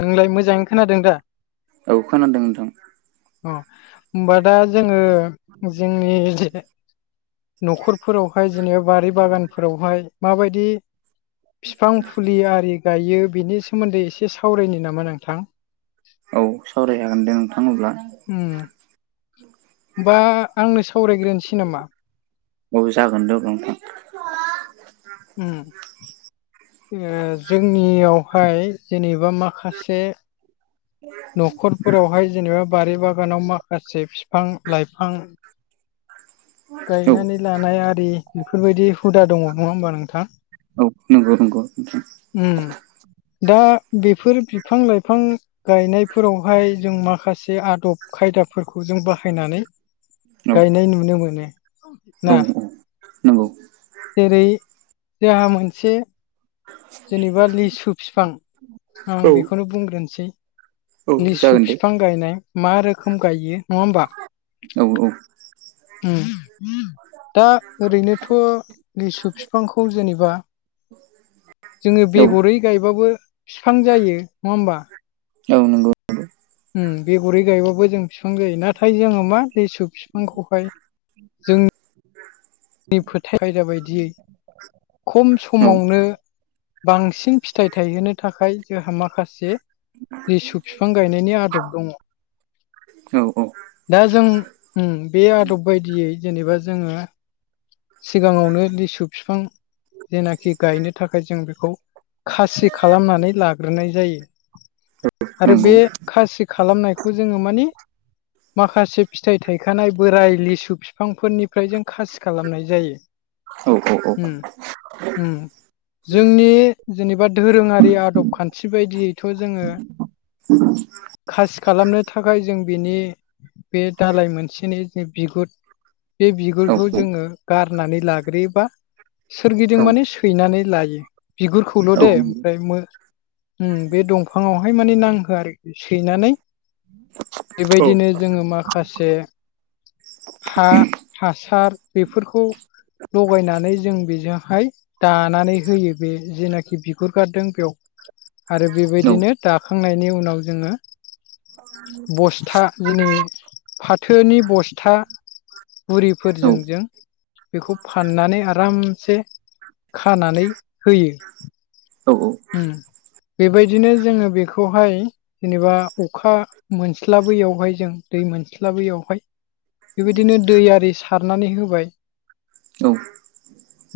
नोंलाय मोजाङैनो खोनादों दा औ खोनादों नोंथां अ होमबा दा जोङो जोंनि जे न'खरफोरावहाय जेनेबा बारि बागानफोरावहाय माबायदि । फिफां फुलि आरि गायो बिनि सोमोन्दै एसे सावरायनि नामा नोंथां? औ सावराय जागोन दे नोंथां अब्ला। होमबा आंनो सावरायग्रोनोसै नामा औ जागोन दे नोंथां ओम जोङो जोंनियावहाय जेनेबा माखासे नयस न'खरफोरावहाय जेनेबा बारि बागानाव माखासे बिफां लाइफां । औ गायनानै लानाय आरि बेफोरबायदि हुदा दङ नङा होमबा नोंथां। नोंगौ नोंगौ नोंथां। ओम दा बेफोर बिफां लाइफां। गायनायफोरावहाय जों माखासे आदब खायदाफोरखौ जों बाहायनानै। गायनाय नुनो मोनो ना? नंगौ जेरै जोंहा मोनसे । जेनेबा लिसु फिफां आं नोंथां औ औ बेखौनो बुंग्रोनोसै नंगौ औ लिसु जागोन दे फिफां। गायनाय मा रोखोम गायो नङा होमबा? औ औ उम दा ओरैनोथ' लिसु बिफांखौ जेनेबा । जोङो औ बेगरै गायबाबो बिफां जायो नङा होमबा? औ नंगौ। उम बेगरै गायबाबो जों बिफां गायो नाथाय जोङो मा लेसु बिफांखौहाय। फोथाय आयदा बायदियै खम औ समावनो बांसिन फिथाइ थायहोनो थाखाय जोंहा माखासे। लिसु बिफां गायनायनि आदब दङ। औ औ। दा जों उम बे आदब बायदियै जेनेबा जोङो। सिगाङावनो लिसु फिफां। जेनाखि गायनो थाखाय जों बेखौ खासि खालामनानै लाग्रोनाय जायो। आरो नंगौ बे खासि खालामनायखौ जोङो माने माखासे। फिथाइ थायखानाय बोराइ लिसु फिफांफोरनि । फ्राय जों खासि खालामनाय जायो औ औ औ उम उम। जोंनि जेनेबा धोरोङारि आदब खान्थि बायदियैथ' जोङो। [unintelligible] खासि खालामनो थाखाय जों बिनि बे दालाय मोनसेनि जे बिगुर बे औ बिगुरखौ औ जोङो गारनानै लाग्रोयोबा । सोरगिदिं माने सैनानै लायो। बिगुरखौल' नंगौ दे औ ओमफ्राय मो उम बे दं फाङावहाय माने नांहोआरोखि सैनानै बेबायदिनो जोङो माखासे। हा हासार बेफोरखौ लगायनानै जों बेजोंहाय । दानानै होयो बे जेनाखि बिगुर गारदों बेव आरो नंगौ औ बेबायदिनो दाखांनायनि उनाव जोङो बस्था दिनै फाथोनि बस्था औ बुरिफोरजों औ जों बेखौ फाननानै आरामसे खानानै होयो। औ औ। उम बेबायदिनो जोङो बेखौहाय जेनेबा अखा मोनस्लाबैयावहाय जों दै मोनस्लाबैयावहाय बेबायदिनो दै आरि सारनानै होबाय। औ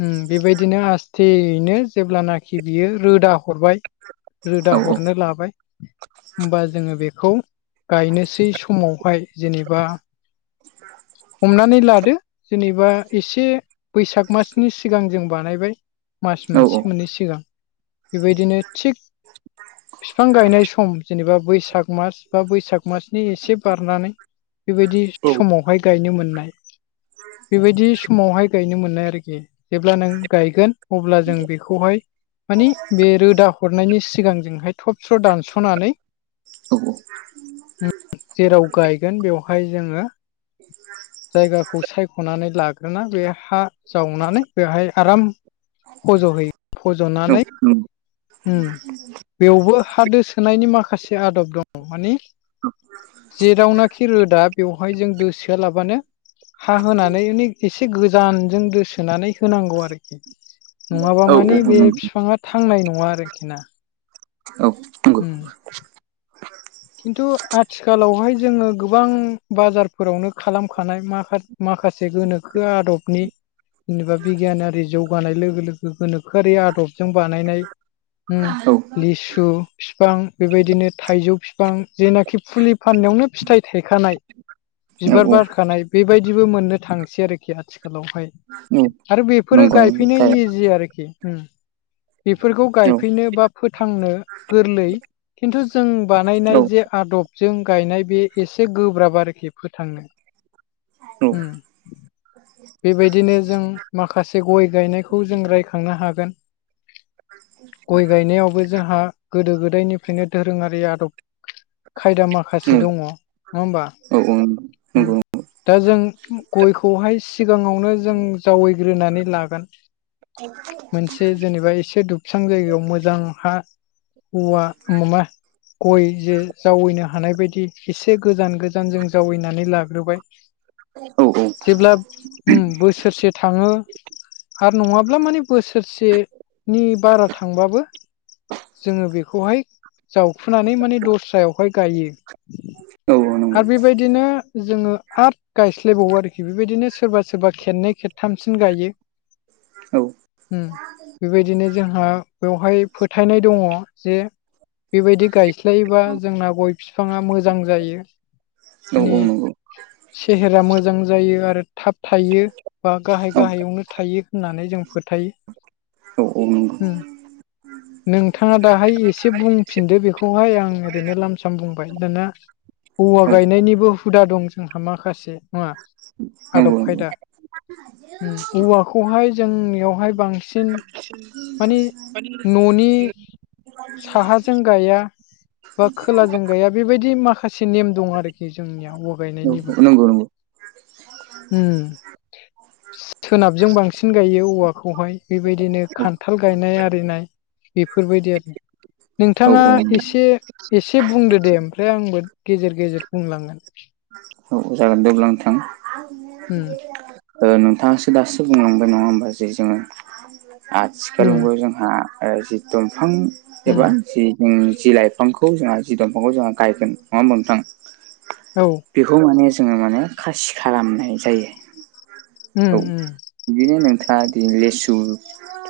उम बेबायदिनो आस्थेयैनो जेब्लानाखि बियो रोदा हरबाय। रोदा औ हरनो लाबाय। होमबा जोङो बेखौ गायनोसै समावहाय जेनेबा [unintelligible] [inaudible] हमनानै लादो जेनेबा एसे बैसाग मासनि सिगां जों बानायबाय। मास मोनसे मोननै सिगां बेबायदिनो थिग फिफां गायनाय सम जेनेबा बैसाग मास बा बैसाग मासनि एसे बारनानै बेबायदि समावहाय गायनो मोननाय। बेबायदि समावहाय गायनो मोननाय आरोखि जेब्ला नों गायगोन अब्ला जों बेखौहाय मानि बे रोदा हरनायनि सिगांजोंहाय थब स्र' दानस'नानै औ-औ जेराव गायगोन बेवहाय जोङो [unintelligible] [inaudible] जायगाखौ सायख'नानै लाग्रोना बे हा जावनानै बेहाय आराम फज'हैयो फज'नानै उम बेवबो हादो सोनायनि माखासे आदब दङ माने जेेरावनाखि रोदा बेवहाय जों दोसोआलाबानो हा होनानै मान एसे गोजानजों दोसोनानै होनांगौ आरोखि नङाबा मानि बे बिफाङा थांनाय नङा आरोखि ना। औ उम खिन्थु आथिखालावहाय जोङो गोबां बाजारफोरावनो खालामखानाय माखा माखासे गोनोखो आदबनि जेनेबा बिगियानारि जौगानाय लोगो लोगो गोनोखोआरि आदबजों बानायनाय उम लिसु फिफां बेबायदिनो थाइजौ फिफां जेनाखि फुलि फाननायावनो फिथाइ थायखानाय। बिबार बारखानाय बेबायदिबो मोननो थांसै आरोखि आथिखालावहाय। आरो बेफोरो गायफैनो इजि आरोखि उम बेफोरखौ गायफैनो बा फोथांनो गोरलै खिन्थु जोंबा नायनाय जे आदबजों गायनाय बे एसे गोब्राब आरोखि फोथांनो। औ उम बेबायदिनो जों माखासे गय गायनायखौ जों रायखांनो हागोन। गय गायनायावबो जोंहा गोदो गोदायनिफ्रायनो दोरोङारि आदब खायदा माखासे दङ नङा होमबा? औ नंगौ दा जों गयखौहाय सिगाङावनो जों जावैग्रोनानै लागोन मोनसे जेनेबा एसे दुबस्रां जायगायाव मोजां हा औवा अमामा गय जे जावैनो हानाय बायदि एसे गोजान गोजान जों जावैनानै लाग्रोबाय। औ-औ जेब्ला उम बोसोरसे थाङो। आरो नङाब्ला माने बोसोरसेनि बारा थांबाबो जोङो बेखौहाय जावखुनानै माने दस्रायावहाय गायो। औ नं आरो बेबायदिनो जोङो आरट गायस्लायबावो आरोखि बेबायदिनो सोरबा सोरबा खेननै खेबथामसिन गायो। औ उम बेबायदिनो जोंहा बेवहाय फोथायनाय दङ जे बेबायदि गायस्लायोबा जोंना गय बिफाङा मोजां जायो। माने औ-औ नंगौ सेहेरा मोजां जायो आरो थाब थायो बा औ गाहाय गाहायावनो थायो होननानै जों फोथायो । औ औ नोंगौ। नोंथाङा दाहाय एसे बुंफिनदो बेखौहाय आं ओरैनो लाम साम बुंबाय दाना । औवा गायनायनिबो हुदा दं जोंहा माखासे नङा आदब नंगौ नंगौ। खायदा उम औवाखौहाय जोंनियावहाय बांसिन माने न'नि [inaudible] साहाजों गाया बा खोलाजों गाया बेबायदि माखासे नेम दं आरोखि जोंनिया गायनायनिबो नोंगौ नोंगौ। उम। सोनाबजों बांसिन गायो औवाखौहाय बेबायदिनो खान्थाल गायनाय आरिनाय बेफोरबायदि आरो । औ नोंथाङा औ एसे एसे बुंदो दे ओमफ्राय आंबो गेजेर गेजेर बुंलांगोन। औ जागोन देब्ला आ नोंथां । ओम। ओ नोंथाङासो दासो बुंलांबाय नङा होमबा जे जोङो आथिखाल उम मुगायाव जों हा जि दंफां उम एबा जि जों जि लाइफांखौ जोंहा जि दंफांखौ जोंहा गायगोन नङा होमबा नोंथां? औ। बेखौ माने जोङो माने खासि खालामनाय जायो। औ ओम ओम। बिदिनो नोंथाङा दे लेसु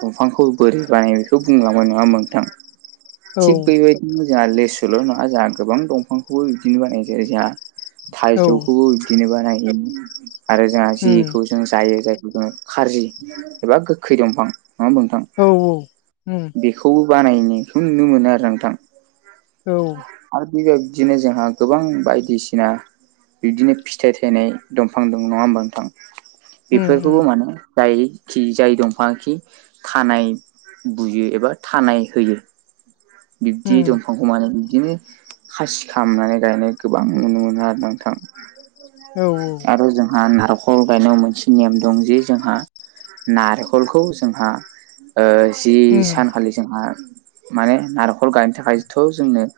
दंफांखौ बोरै बानाय बेखौ बुंलांबाय नङा होमबा नोंथां? औ थिग बेबायदिनो जाहा लेसुल' नङा जाहा गोबां दंफांखौबो बिदिनो बानायनाय जायो जाहा। औ थाइजौखौबो बिदिनो बानाय आरो जाहा उम जिखौ जों जायो जायखौ जोङो खारजि एबा गोखै दंफां नङा होमबा नोंथां? औ औ। बेखौबो बानायनायखौ नुनो मोनो आरो नोंथां। औ। आरो बेबायदिनो जोंहा गोबां बायदिसिना बिदिनो फिथाइ थायनाय दंफां दं नङा होमबा नोंथां उम उम बेफोरखौबो मानो जाय खि जाय दंफांआ खि थानाय बुयो एबा थानाय होयो बिब्दि उम दंफांखौ मा होनो बिबदिनो खासि खालामनानै गायनाय गोबां नुनो मोनो आरो नोंथां। औ आरो जोंहा नारेंख खल गायनायाव मोनसे नेम दं जे जोंहा नारेखलखौ जोंहा ओ जि उम सानखालि जोंहा माने नारेखल गायनो थाखायथ' जोंनो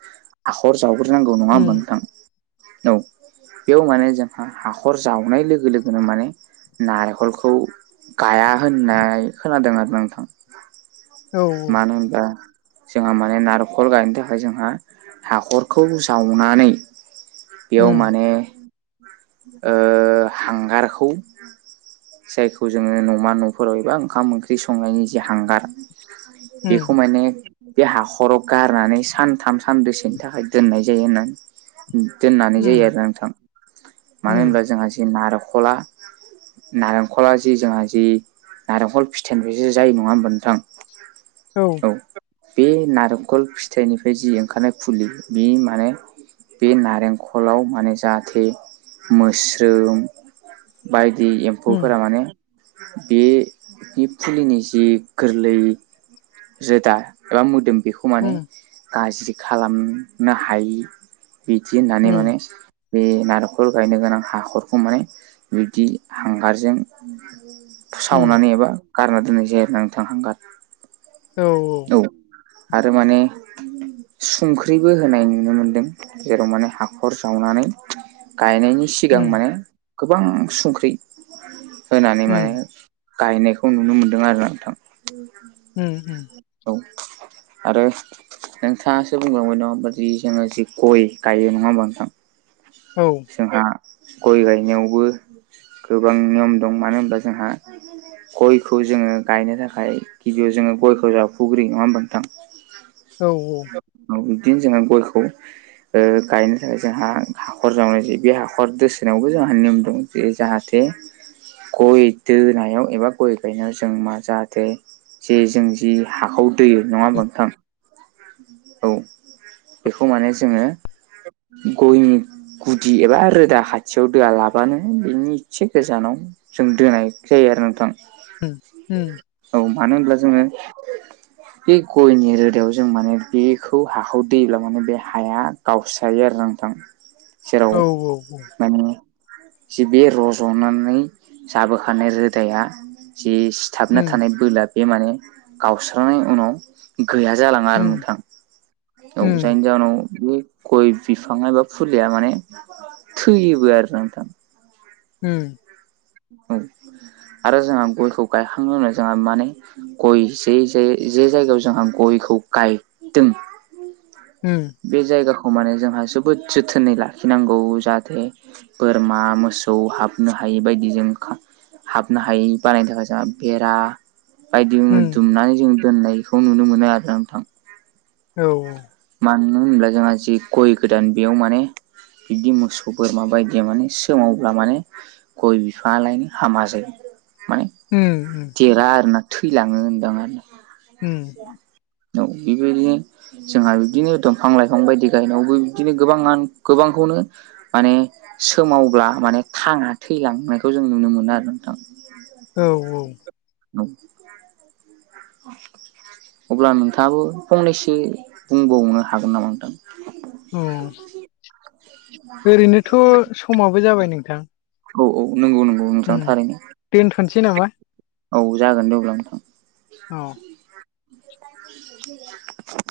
हाखर जावग्रोनांगौ नङा उम होमबा नोंथां औ। बेयाव माने जोंहा हाखर जावनाय लोगो लोगोनो माने नारेखलखौ गाया होननाय खोनादों आरोना नोंथां। औ मानो होनबा जोंहा माने नारेखल गायनो थाखाय जोंहा हाखरखौ जावनानै बेयाव उम माने हांगारखौ जायखौ जोङो न'मा न'फोराव एबा ओंखाम ओंख्रि संनायनि जे हांगार उम बेखौ माने बे हाखराव गारनानै सानथाम सानदैसेनि थाखाय दोननाय जायो होननानै। दोननानै उम जायो आरोना नोंथां मानो उम होनबा जोंहा जि नारेखला नारेंखला जि जोंहा जि नारेंखल फिथाइनिफ्रायसो जायो नङा होमबा नोंथां? [inaudible] औ औ बे नारेंखल फिथाइनिफ्राय जि ओंखारनाय फुलि बे माने बे नारेंखलाव माने जाहाथे मोस्रोम बायदि एम उम एम्फौफोरा माने बे बे फुलिनि जि गोरलै रोदा एबा मोदोम बेखौ माने उम गाज्रि खालामनो हायि बिदि होननानै उम उम माने बे नारेंखल गायनो गोनां हाखरखौ माने बिब्दि हांगारजों सावनानै एबा गारना दोननाय जनानै थांहांगार औ औ। औ आरो माने। संख्रिबो होनाय नुनो मोनदों जेराव माने हाखर जावनानै गायनायनि सिगां उम माने गोबां संख्रि होनानै माने उम गायनायखौ नुनो मोन्दों आरो नोंथां। उ [unintelligible] उम उम। औ आरो। नोंथाङासो बुंलांबाय नङा होनबादि जोङो जि गय गायो नङा होमबा नोंथां। औ। जोंहा गय गायनायावबो गोबां नियम दं मानो होनबा जोंहा। गयखौ जोङो गायनो थाखाय गिबियाव जोङो गयखौ जाव उरि नङा होनबा नोंथां। औ औ। औ बिदिनो जोंङो गयखौ गायनो थाखाय जोंहा हाखर जावनाय जायो बे हाखर दोसोनायावबो जोंहा नियम दं। जे जाहाथे गय दोनायाव एबा गय गायनायाव जों मा जाहाथे जे जों जि हाखौ दैयो नङा होनबा नोंथां। औ बेखौ माने जोङो गयनि गुदि एबा रोदा खाथियाव दोआ लाबानो बिनि इसे गोजानाव जों दोनाय जायो आरो नोंथां। [inaudible] औ मानो होनब्ला जोङो बे गयनि रोदायाव जों माने बेखौ हाखौ दैलोमो माने बे हाया गावस्रायो आरो नोंथां। जेराव औ औ माने जि बे रज'नानै जाबोखानाय रोदाया जि हाबना उम थानाय बोला बे माने गावस्रांनायनि उनाव गैया जालाङा आरो उम नोंथां औ उम जायनि जाउनाव बे गय बिफां एबा फुलिया माने थैयोबो आरो नोंथां। हम। आरो जोंहा गयखौ गायखांनो उनाव जोंहा माने गय जे जे जे जायगायाव जोंहा गयखौ गायदों। हम। बे जायगाखौ माने जोंहा जोबोद जोथोनै लाखिनांगौ जाहाथे बोरमा मोसौ हाबनो हायि बायदि जों खा हाबनो हायि बानायनो थाखाय जों बेरा बायदि उम दुमनानै जों दोननायखौ नुनो मोनो आरोना नोंथां। औ औ। मानो होनोब्ला जोंहा जे गय गोदान बेयाव माने बिदि मोसौ बोरमा बायदि माने सोमावब्ला माने गय बिफाङालायनो हामा जायो। माने उम उम देरा आरोना थैलाङो होनदां आरो ना उम औ बेबायदिनो जोंहा बिदिनो दंफां लाइफां बायदि गायनायावबो बिदिनो गोबाङानो गोबांखौनो माने सोमावब्ला माने थाङा थैलांनायखौ जों नुनो मोनो आरो नोंथां। औ औ औ अब्ला नोंथाङाबो फंनैसो बुंबावनो हागोन नामा नोंथां? अ ओरैनोथ' समाबो जाबाय नोंथां औ औ नंगौ नंगौ नोंथां उम थारैनो दोनथ'नोसै नामा? औ जागोन दे अब्ला नोंथां औ [inaudible]